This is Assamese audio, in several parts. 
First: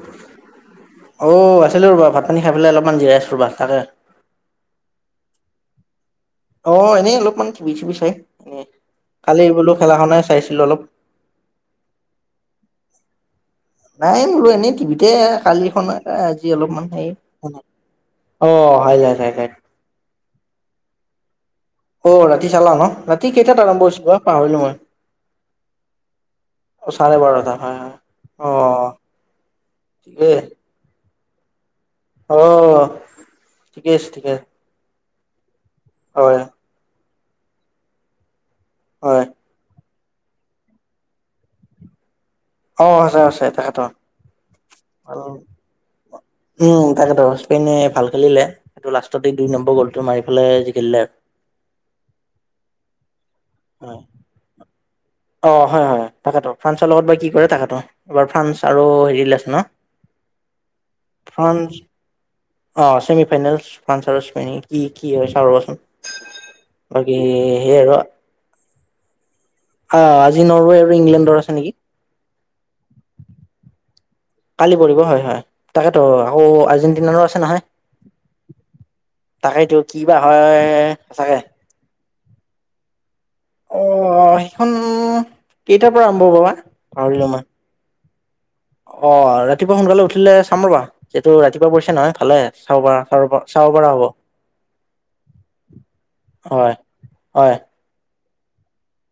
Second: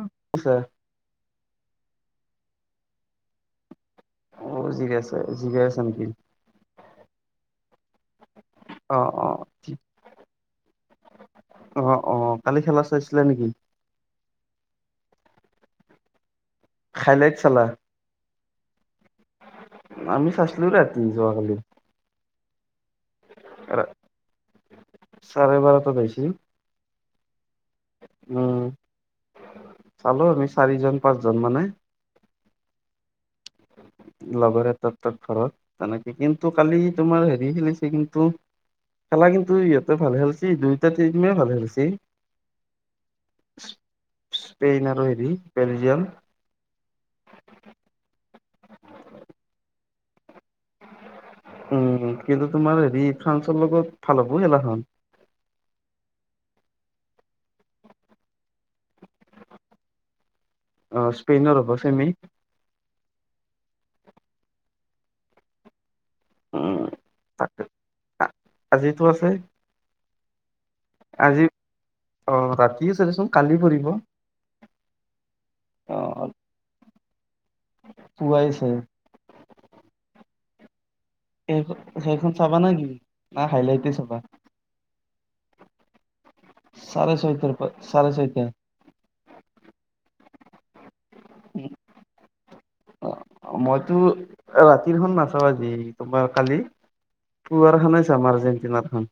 ছাৰ অ, আছিলো ৰবা ভাত পানী খাই পেলাই অলপমান জিৰাই আছো ৰ'বা তাতে অ, জিগে আছে জিগে আছে নেকি? অ, এনে অলপমান [inaudible] চাই এনে। অ অ কালি এই বোলো, খেলাখনে চাইছিলো অলপ। অ, কালি খেলা চাইছিলে নেকি? নাই বোলো, এনেই টিভিতে কালিখন আজি অলপমান হেৰি হাইলাইট চালা অ, হয় হ আমি [unintelligible] অ, ৰাতি চালা ন, ৰাতি কেইটাত আৰম্ভ হৈছিলো অ, পাহৰিলো মই। অ, চাৰে বাৰটাত আহিছিল চাৰে বাৰটা হয়, হয়। অ' উম, চালো ঠিকেই আমি চাৰিজন-পাঁচজন মানে। অ, ঠিকে আছে ঠিকে আছে লগৰে তত-তত ঘৰত, তেনেকে হয় কিন্তু কালি তোমাৰ হেৰি খেলিছে কিন্ত হয় খেলা কিন্তু ইহঁতে ভালে খেলছি, দুইটা টিমে ভাল খেলছি। অ, আছে, আছে তেখেতৰ। স্পেইন হেৰি আৰু বেলজিয়াম উম, তাকে ত, স্পেনে ভাল খেলিলে, সেইটো লাষ্টতে দুই নম্বৰ গ'লটো মাৰি পেলে জিকেলিলে আৰু উম, কিন্তু তোমাৰ হেৰি ফ্ৰান্সৰ লগত হয় ভাল হ'ব খেলাখন অ, হয়, হয়, তাকেতটো ফ্ৰান্সৰ লগত বা কি কৰে তাকেটো এইবাৰ ফ্ৰান্স আৰু হেৰি লে আছে ন অ, স্পেইনৰ ফ্ৰান্স হ'ব, চেমি অ, চেমি ফাইনেলচ [inaudible] কি কি নো‌ হয়, চাও ৰহচোন। উম তাকে [unintelligible] আ- আজিতো আছে? অ, আজি নৰৱে আৰু ইংলেণ্ডৰ আজি আছে নেকি। অ, ৰাতিয়ে আছে দেচোন‌ কালি পৰিব। কালি পৰিব হয় হয়, অ তাকেতো আকৌ আৰ্জেণ্টিনাৰো আছে নহয়। পোৱাইছে? তাকেইতো কি বা হয় চাগে? সেই-সেইখন চাবা নাই নেকি? অ, সেইখন কেইটাৰ পৰা আৰম্ভ হ'ব বা? চাৰে পাহৰিলো মই চৈতা পৰা, চাৰে চৈতা। অ, ৰাতিপুৱা সোনকালে উঠিলে চাম ৰ'বা? এইটো ৰাতিপুৱা পৰিছে নহয় ভালে চাব অ, পৰা চ চাব পৰা মইতো হ'ব? ৰাতিৰখন নাচাওঁ আজি তোমাৰ কালি হয় হয় পুৱাৰ খানা চামাৰ আৰ্জেন্টিনাৰ খান?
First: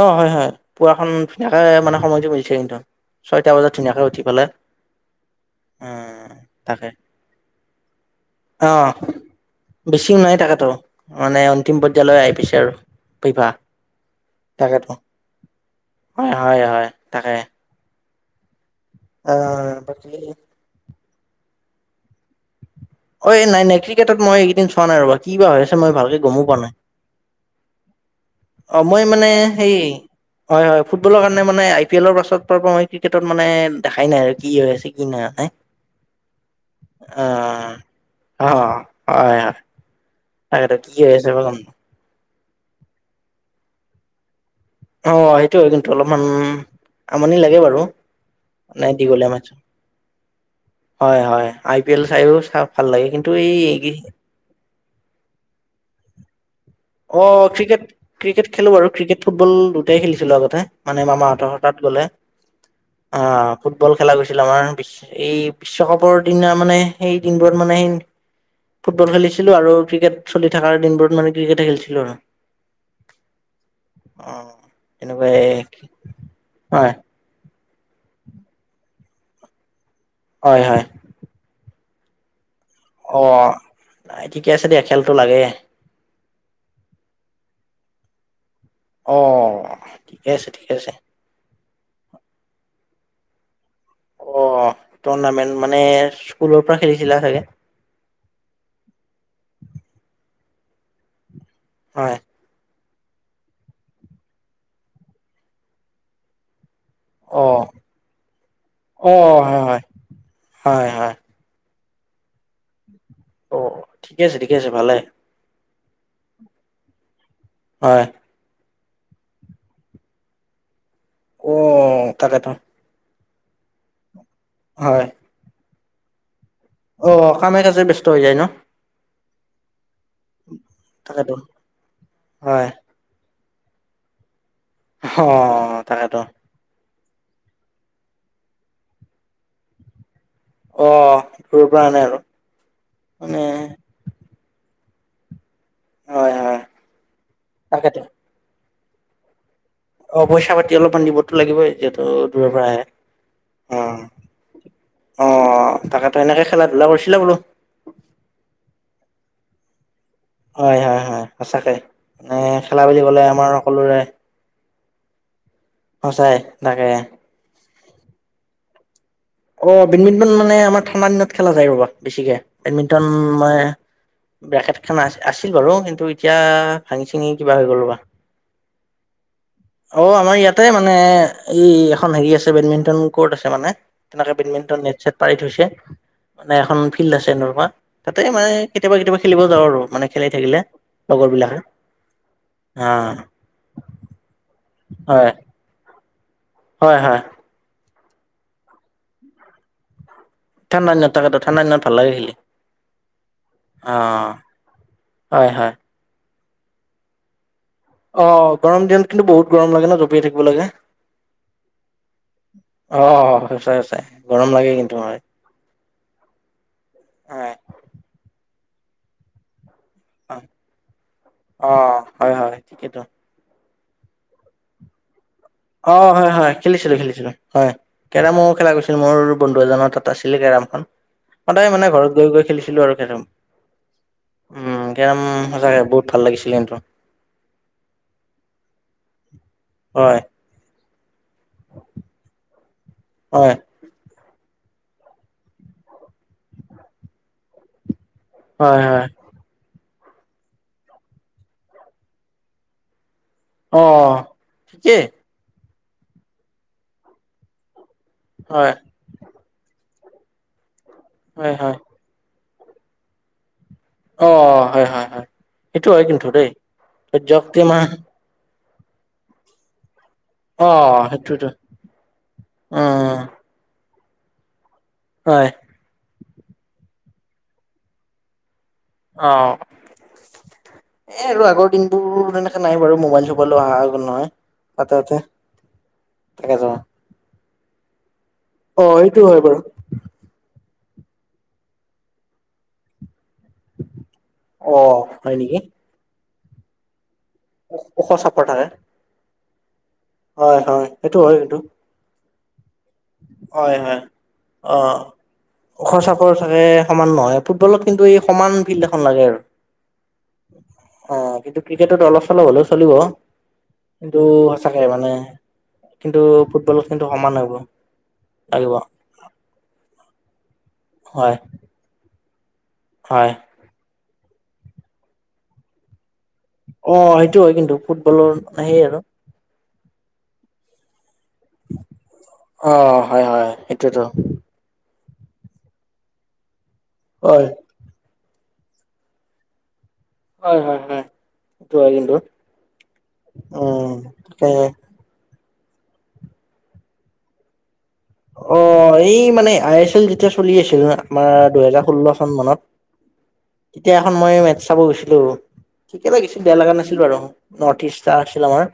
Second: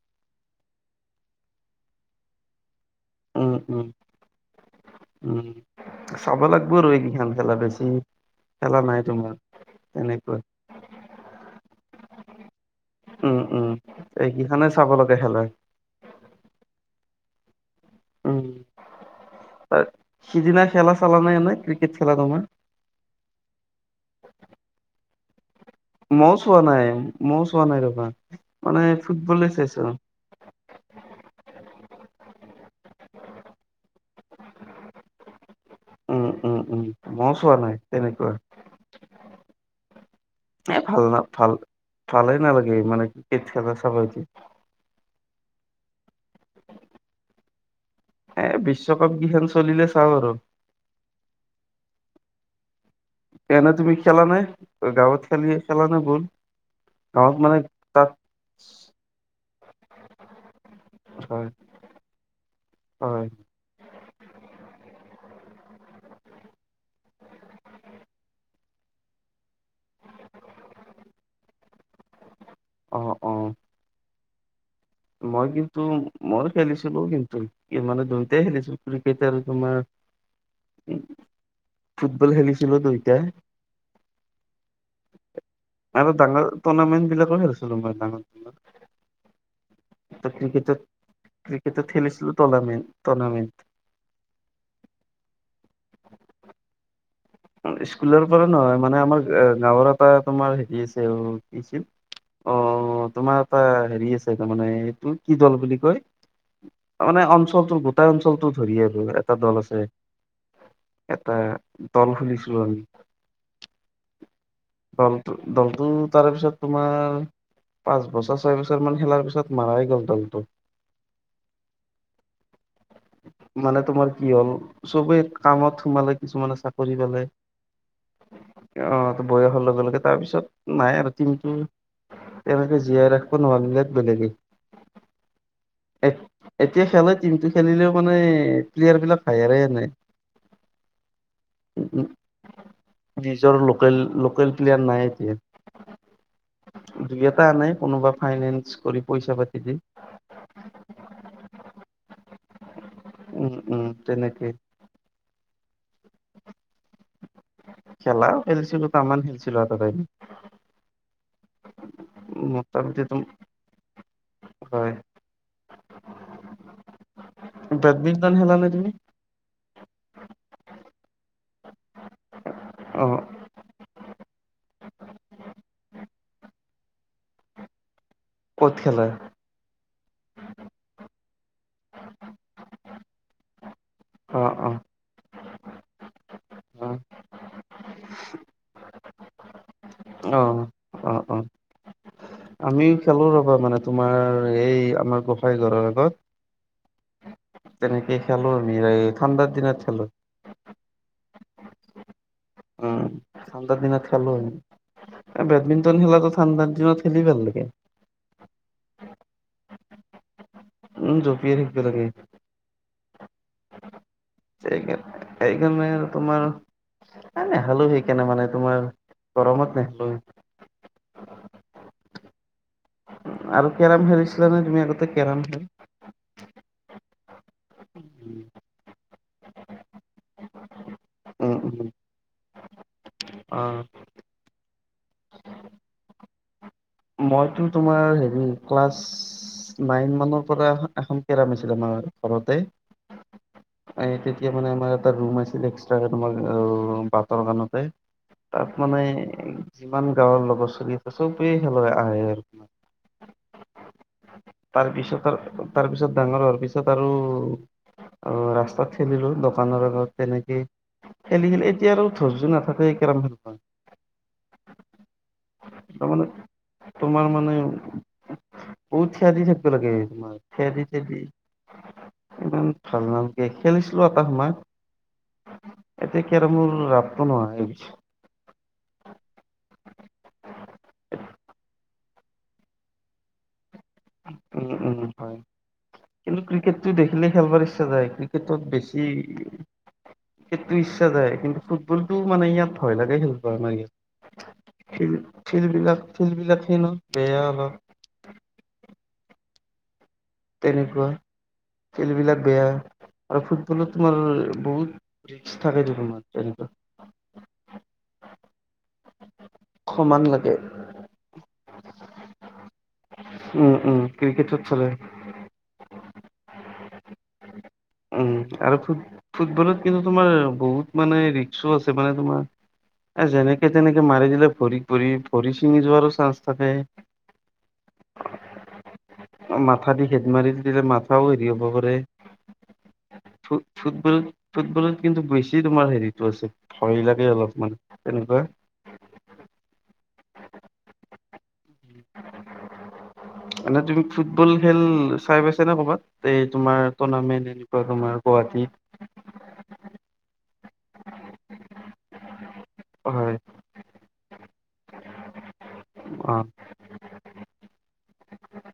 অঁ, হয়, হয়, পুৱাখন ধুনীয়াকে মানে সময়টো মিলিছে কিন্তু ছয়টা উম বজাত উম ধুনীয়াকে উঠি পেলায় উম চাব লাগব ৰ এই কেখন খেলা বেছি খেলা অঁ নাই তোমাৰ বেছিও নাই তেনেকুৱা তাকাতো মানে অন্তিম পৰ্যায়ালৈ আহি পাইছে আৰু ফিফা এই কিখনে চাব লাগে খেলাৰ হয় হয় হয় তাকে উম অ', তাত বাকী সিদিনা খেলা চালা নাই নাই ক্ৰিকেট খেলাতো আমাৰ অঁ এই নাই নাই ক্ৰিকেটত মই এইকেইদিন চোৱা নাই ৰ'বা কি বা হৈ আছে মই ভালকে মইও গমো পোৱা চোৱা নাই মইও চোৱা নাই ৰবা। অঁ মই মানে ফুটবলে সেই চাইছো হয় হয় ফুটবলৰ কাৰণে মানে আই পি এলৰ পাছত পৰা মই ক্ৰিকেটত মানে দেখাই নাই আৰু কি হৈ আছে কি নাই উম উম উম মও চোৱা নাই তেনেকুৱা অঁ হয় হয় তাকেতো এ কি ভাল হৈ না আছে বা ভাল গম ভালেই নালাগে মানে ক্ৰিকেট খেলা চাব আহিছোঁ অঁ সেইটো হয় কিন্তু অলপমান আমনি লাগে বাৰু এ মানে বিশ্বকাপ দীঘলীয়া কিখেল মেটছ চলিলে চোৱা বাৰু হয় হয় আই পি এল চাইও চা ভাল লাগে কিন্তু এ নাই এই তুমি খেলা নাই গাঁৱত খেলি খেলা নাই বহুত অঁ, ক্ৰিকেট ক্ৰিকেট খেলো বাৰু ক্ৰিকেট, ফুটবল দুটাই খেলিছিলো আগতে মানে হয় মামাহঁতৰ তাত গ'লে হয় অঁ ফুটবল খেলা গৈছিল আমাৰ বিশ এই বিশ্বকাপৰ দিনা মানে সেই দিনবোৰত মানে ফুটবল খেলিছিলোঁ আৰু ক্ৰিকেট চলি থকাৰ দিনবোৰত মানে ক্ৰিকেটে খেলিছিলোঁ আৰু অঁ অঁ অহ মই কিন্তু মই খেলিছিলো কিন্তু মানে দুইটাই খেলিছিলো ক্ৰিকেট আৰু তোমাৰ হয়, হয় উম ফুটবল খেলিছিলো দুই অঁ ঠিকে আছে দিয়া খেলটো লাগে আৰু ডাঙৰ টুৰ্ণামেণ্ট বিলাকো খেলিছিলো মই ডাঙৰ অঁ ক্ৰিকেটত ক্ৰিকেটত খেলিছিলো টৰ্নামি টৰ্নামিণ্ট অঁ, টুৰ্ণামেণ্ট মানে স্কুলৰ পৰা খেলিছিলা চাগে স্কুলৰ পৰা নহয় মানে আমাৰ গাঁৱৰ পৰা তোমাৰ শিকিছে অঁ শিকিল হয় অঁ তোমাৰ এটা হেৰি আছে তাৰমানে এইটো কি দল বুলি কয় তাৰ মানে অ', অঞ্চলটোৰ গোটাই অঞ্চলটো ধৰি আছোঁ আৰু এটা অ', দল হয়, হয়, আছে হয়, হয়, এটা দল খুলিছিলো আমি অ ঠিকে আছে ঠিকে আছে ভালে দলটো দলটো তাৰে পিছত তোমাৰ হয়। পাঁচ বছৰ? চয় বছৰ মান খেলাৰ পিছত মাৰাই গ'ল দলটো অঁ তাকে তো মানে তোমাৰ কি হ'ল। হয়, চবেই কামত সোমালে কিছুমানে চাকৰি অ পালে কামে কাজে ব্যস্ ত হৈ যায় ন। অ ত' বয়সৰ লগে লগে তাৰপিছত নাই আৰু তাকেতো। টীমটো হয়, তেওঁলোকে জীয়াই ৰাখিব নোৱাৰিলে বেলেগেই অ', তাকেত এতিয়া খেলে টিমটো খেলিলেও মানে প্লেয়াৰ বিলাক হায়াৰে আনে অ', দূৰৰ পৰা উম আনে আৰু উম মানে নিজৰ লোকেল লোকেল প্লেয়াৰ নাই এতিয়া। হয়, হয়, দুই এটা আনে তাকেতো কোনোবা ফাইনেন্স কৰি পইচা পাতি দি। অ', পইচা পাতি অলপমান দিবতো লাগিবই, যিহেতু দূৰৰ পৰা আহে। উম। অ', তাকেতো এনেকে খেলা ধূলা কৰিছিলা বোলো। খেলাও খেলছিলো তামাম খেলিছিলো এটা টাইমত। হয়-হয়-হয় সচাকে। মানে খেলা মোটামুটি বুলি তুম ক'লে আমাৰ সকলোৰে হয়। সঁচাই তাকে। বেডমিণ্টন খেলা নে তুমি? অ', বেডমিণ্টন মানে আমাৰ ঠাণ্ডা দিনত খেলা যায় ৰ'বা বেছিকে। বেডমিণ্টন অ মানে বেকেট খান আছি আছিল বাৰু কিন্তু এতিয়া ভাঙি চিঙি কিবা হৈ গ'ল ৰ'বা। ক'ত খেলে? অ আমাৰ ইয়াতে মানে, এই এখন হেৰি আছে বেডমিণ্টন কোৰ্ট আছে মানে। তেনেকে অ অ বেডমিণ্টন নেট- ছেট পাৰি থৈছে মানে এখন অ ফিল্ড আছে নৈ পাৰত তাতে মানে কেতিয়াবা কেতিয়াবা খেলিব যাওঁ আৰু মানে। খেলি অ থাকিলে অ অ লগৰবিলাক। আমিও খেলো ৰবা মানে তোমাৰ, এই আমাৰ হয় গোঁসাই ঘৰৰ আগত। হয় হয় তেনেকে খেলো মিলাই এই ঠাণ্ডাৰ দিনত খেলো। ঠাণ্ডা দিনত তাকেটো, ঠাণ্ডা দিনত ভাল লাগে খেলি। উম ঠাণ্ডাৰ অ দিনত খেলো। এ হয় হয় বেডমিণ্টন খেলাটো ঠাণ্ডাৰ দিনত খেলি ভাল লাগে। অ', গৰম দিনত কিন্তু বহুত গৰম লাগে ন, জঁপিয়াই থাকিব লাগে। উম জঁপিয়াই থাকিব লাগে। অ', সঁচাই সঁচাই। গৰম লাগে কিন্তু হয় সেইকাৰণে, সেইকাৰণে আৰু তোমাৰ নাই হয় নাই হলোঁ সিক কেনে মানে তোমাৰ গৰমত নেখলোঁ। হয় অ', হয়-হয় ঠিকেইটো। আৰু কেৰেম খেলিছিলা নে, তুমি আগতে কেৰেম খেল অ হয়-হয় খেলিছিলোঁ, খেলিছিলোঁ হয়। কেৰমো খেলা গৈছিল মোৰ বন্ধু এজনৰ তাত আছিলে কেৰমখন। উম সদায় উম মানে ঘৰত গৈ গৈ খেলিছিলো আৰু কেৰম। অ', উম, কেৰম সঁচাকৈ বহুত ভাল লাগিছিলে সেইটো। মইতো তোমাৰ হেৰি, ক্লাছ নাইন হয় মানত। পৰা এখন কেৰম আছিলে আমাৰ ঘৰতে। হয়। এই তেতিয়া মানে আমাৰ এটা ৰুম আছিল, এক্সট্ৰাকে তোমাৰ বাটৰ কানতে। হয় তাত মানে হয় যিমান গাঁৱৰ লগৰ চলি আছে চবেই খেলব আহে আৰু। অ', তাৰ ঠিকেই পিছত তাৰ পিছত ডাঙৰ হোৱাৰ পিছত আৰু অ হয় ৰাস্তাত খেলিলো দোকানৰ আগ তেনেকেই হয় খেলি-খেলি হয় এতিয়া আৰু ধৈৰ্য নাথাকে কেৰম খেলা। অ হয় হয় হয়! সেইটো হয় তাৰমানে কিন্তু দেই তোমাৰ মানে জক্তি মাহ বহুত থিয়া দি থাকবা লাগে! তোমাৰ অ থিয় দি থিয় দি সেইটোতো ইমান ভাল উম নালাগে খেলিছিলো এটা সময়ত হয়! এতিয়া কেৰেমৰ ৰাপটো নোহাৱা হৈ গৈছি! অ এ আৰু আগৰ দিনবোৰ তেনেকে নাই বাৰু মোবাইল চোবাইলো অহা নহয় উম পাতে উম উতে হয় কিন্তু তাকে যাৱা ক্ৰিকেটটো দেখিলে খেলবাৰ ইচ্ছা যায় ক্ৰিকেটতো এইটো হয় বাৰু বেছি সেইটো ইচ্ছা যায় কিন্তু ফুটবলটো মানে ইয়াত ভয় লাগে খেলবা আমাৰ ইয়াত অ ফিল হয় নেকি? ফিল্ড বিলাক ফিল্ড বিলাক সেই ন বেয়া অলপ ওখ চাপৰ থাকে! হয়, হয় সেইটো হয় এইটো খেলবিলাক বেয়া আৰু ফুটবলত হয় তোমাৰ অ। বহুত ৰিক্স ওখ থাকেতো তোমাৰ চাপৰ থাকে তেনেকোৱা সমান নহয় ফুটবলত কিন্তু এই সমান ফিল্ড এখন লাগে আৰু সমান লাগে! অ', কিন্তু ক্ৰিকেটত অলপ চলপ হলেও চলিব উম উম কিন্তু ক্ৰিকেটত চলে সঁচাকে মানে কিন্তু ফুটবলত কিন্তু সমান লাগিব উম, আৰু ফু ফুটবলত কিন্তু তোমাৰ বহুত মানে হয় ৰিক্সো আছে মানে তোমাৰ এ হয় যেনেকে তেনেকে মাৰি দিলে ভৰি পৰি ভৰি চিঙি যোৱাৰো চান্স থাকে অ', সেইটো হয় কিন্তু ফুটবলৰ মানে সেই আৰু মাথা দি খেদ মাৰিল তেতিয়া মাথাও হেৰি হ'ব পাৰে অ হয় হয় থোত সেইটোৱেতো থোতবোৰ ফুটবলত কিন্তু বেছি তোমাৰ হেৰিটো আছে ভয় লাগে হয় অলপমান তেনেকোৱা হয় হয় হয় সেইটো হয় কিন্তু মানে উম তুমি তাকে। ফুটবল খেল চাই পাইছা নে কবাত এই তোমাৰ টুৰ্ণামেন্ট এনেকোৱা তোমাৰ অ গুৱাহাটীত এই মানে আই এছ এল যেতিয়া চলি আছিল ন আমাৰ দুহেজাৰ ষোল্ল চন মানত হয় তেতিয়া এখন মই মেটচ চাব গৈছিলো ঠিকে লাগিছিল অ', বেয়া লগা নাছিল বাৰু নৰ্থ ইষ্টটা আছিল আমাৰ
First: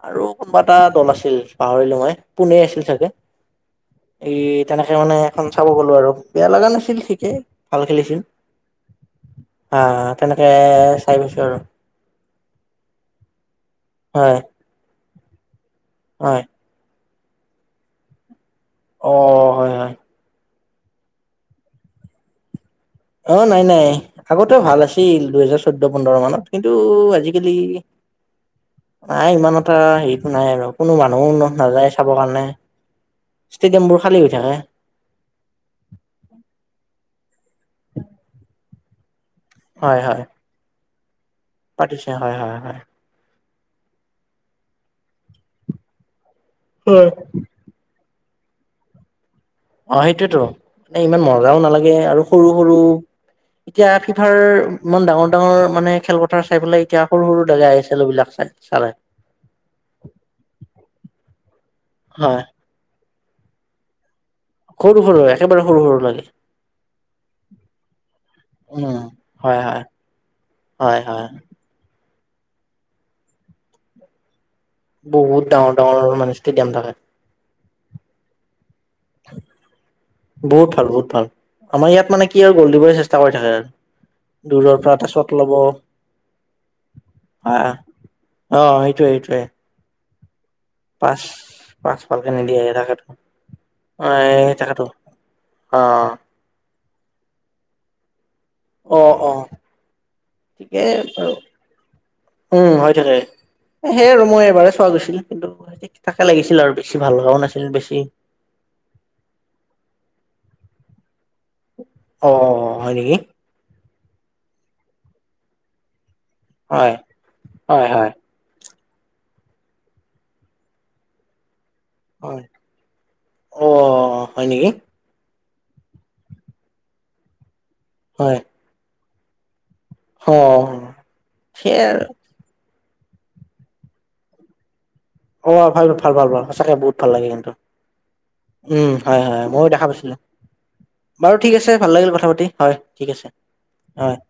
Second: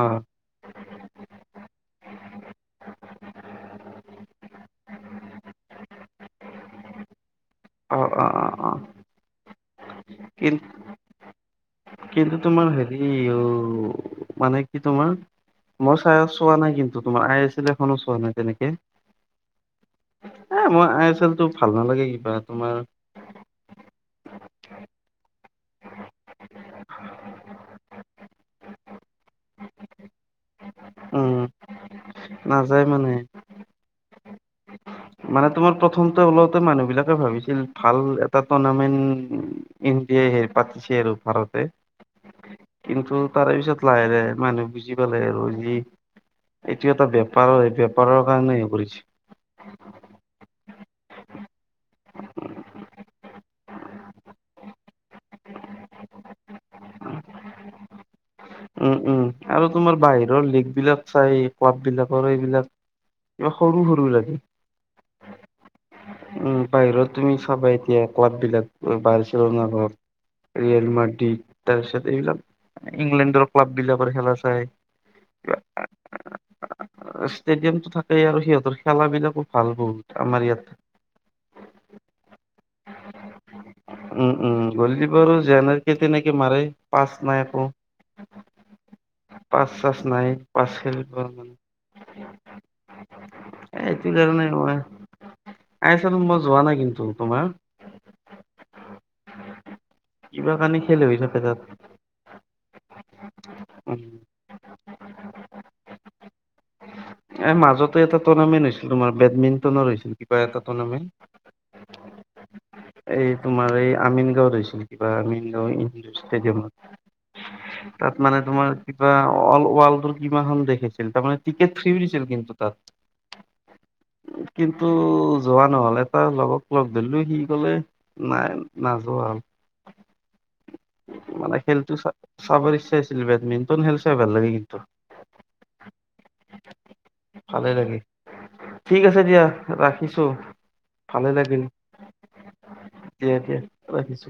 অ', আৰু কোনোবা এটা দল আছিল পাহৰিলো মই পুনে আছিল চাগে এই তেনেকে মানে এখন চাব গলো আৰু বেয়া লগা নাছিল ঠিকেই অ অ অ অ অ তেনেকে কিন চাই পাইছো আৰু কিন্তু তোমাৰ হেৰি অ হয় মানে কি তোমাৰ মই চাই হয় চোৱা নাই কিন্তু তোমাৰ আই এছ এল এখনো চোৱা নাই তেনেকে অ হয় হয়। এ মই আই এছ এল টো ভাল নালাগে কিবা তোমাৰ অ নাই, নাই আগতেও ভাল আছিল দুহেজাৰ চৈধ্য পোন্ধৰ মানত কিন্তু আজি কালি নাই ইমান এটা হেৰিটো নাই আৰু কোনো মানুহো উম, ন নাযায় চাবৰ কাৰণে নাযায় মানে। ষ্টেডিয়ামবোৰ খালী হৈ থাকে মানে তোমাৰ প্ৰথমতে ওলাওঁতে মানুহ বিলাকে ভাবিছিল ভাল এটা টুৰ্ণামেন্ট হয় হয় ইণ্ডিয়াই হেৰি পাতিছে! আৰু ভাৰত পাতিছে! হয়, হয়, হয়! কিন্তু তাৰে পিছত লাহে লাহে মানুহ বুজি পালে! আৰু যি এইটো এটা হয়। বেপাৰৰ হয়! এই বেপাৰৰ কাৰণে হেই কৰিছি! অ', সেইটোয়েতো মানে ইমান মজাও নালাগে! হে আৰু সৰু -সৰু এতিয়া ফিফাৰ ইমান ডাঙৰ ডাঙৰ মানে খেলপথাৰ চাই পেলাই এতিয়া সৰু সৰু জেগা খেল বিলাক চাই। চালে উম, উম আৰু তোমাৰ বাহিৰৰ লীগ বিলাক চাই কোৱাব বিলাকৰ হয় এইবিলাক- কিবা সৰু, সৰু লাগে! সৰু সৰু একেবাৰে সৰু সৰু লাগে। উ বাহিৰত তুমি চাবা এতিয়া ক্লাববিলাক উম বাৰছিল হয় ন হয় ঘৰত- ৰিয়েল হয় হয় মাটি তাৰপিছত এইবিলাক ইংলেণ্ডৰ ক্লাব বিলাকৰ খেলা চায়। বহুত ডাঙৰ ডাঙৰৰ মানে ষ্টেডিয়াম থাকে। ষ্টেডিয়ামটো থাকেই আৰু সিহঁতৰ খেলা বিলাকো ভাল বহুত আমাৰ বহুত ভাল বহুত ভাল ইয়াত- আমাৰ ইয়াত মানে কি আৰু গ'ল দিবলৈ চেষ্টা কৰি থাকে। আৰু উম উম দূৰৰ পৰা এটা গ'লি শ্বট বাৰু ল'ব যেনেকে তেনেকে মাৰে পাছ নাই একো। হয় অ সেইটোৱে সেইটোৱে। পাচ চাছ নাই। পাচেল পাঁচ থকা মানুহ পাঁচ ভালকে নিদিয়ে তাকেতো এইটো এ কাৰণে নাই হোৱা। তাকেতো অ তাৰউচৰলে মই যোৱা নাই কিন্তু তোমাৰ। অ অ কিবা ঠিকে কাৰণে কেলে হৈ বাৰু পেটত - উম হয় থাকে। উম সেৰউ মই এবাৰে চোৱা গৈছিলো কিন্তু সেই থাকে লাগিছিল আৰু বেছি ভাল হাও নাছিল বেছি। টৰ্ণামেণ্ট হৈছিল তোমাৰ বেডমিণ্টনৰ, হৈছিল কিবা এট টণামেণ্ট, অ হয় নেকি? তোমাৰ এই আমিন গাঁওত হৈছিল কিবা আমিন গাঁও ইনডোৰ ষ্টেডিয়ামত। হয় হয় হয় তাত মানে তোমাৰ কিবা অল ৱৰ্ল্ড কিমান খন দেখিছিল তাৰমানে। টিকেট, থ্ৰী দিছিল হয় কিন্তু তাত অ হয় নেকি কিন্তু- টো যোৱা নহ'ল এটা লগক লগ ধৰিলো সি গলে হয় নাই। নাযোৱা আৰু অ মানে সেয়াই খেলটো আৰু চা চাব ইচ্ছা আছিল বেডমিণ্ট খেল চাই ভাল লাগিল। অ ভালাল ভাল ভাল ভাল সঁচাকে বহুত ভাল লাগে সিহঁতক। ভালে লাগে উম ঠিক আছে হয় হয় দিয়া ময়ো দেখা পাইছিলো। ৰাখিছো ভালে বাৰু ঠিক লাগিল আছে ভাল লাগিল কথা পাতি হয় ঠিক আ দিয়া দিয়া হয়। ৰাখিছো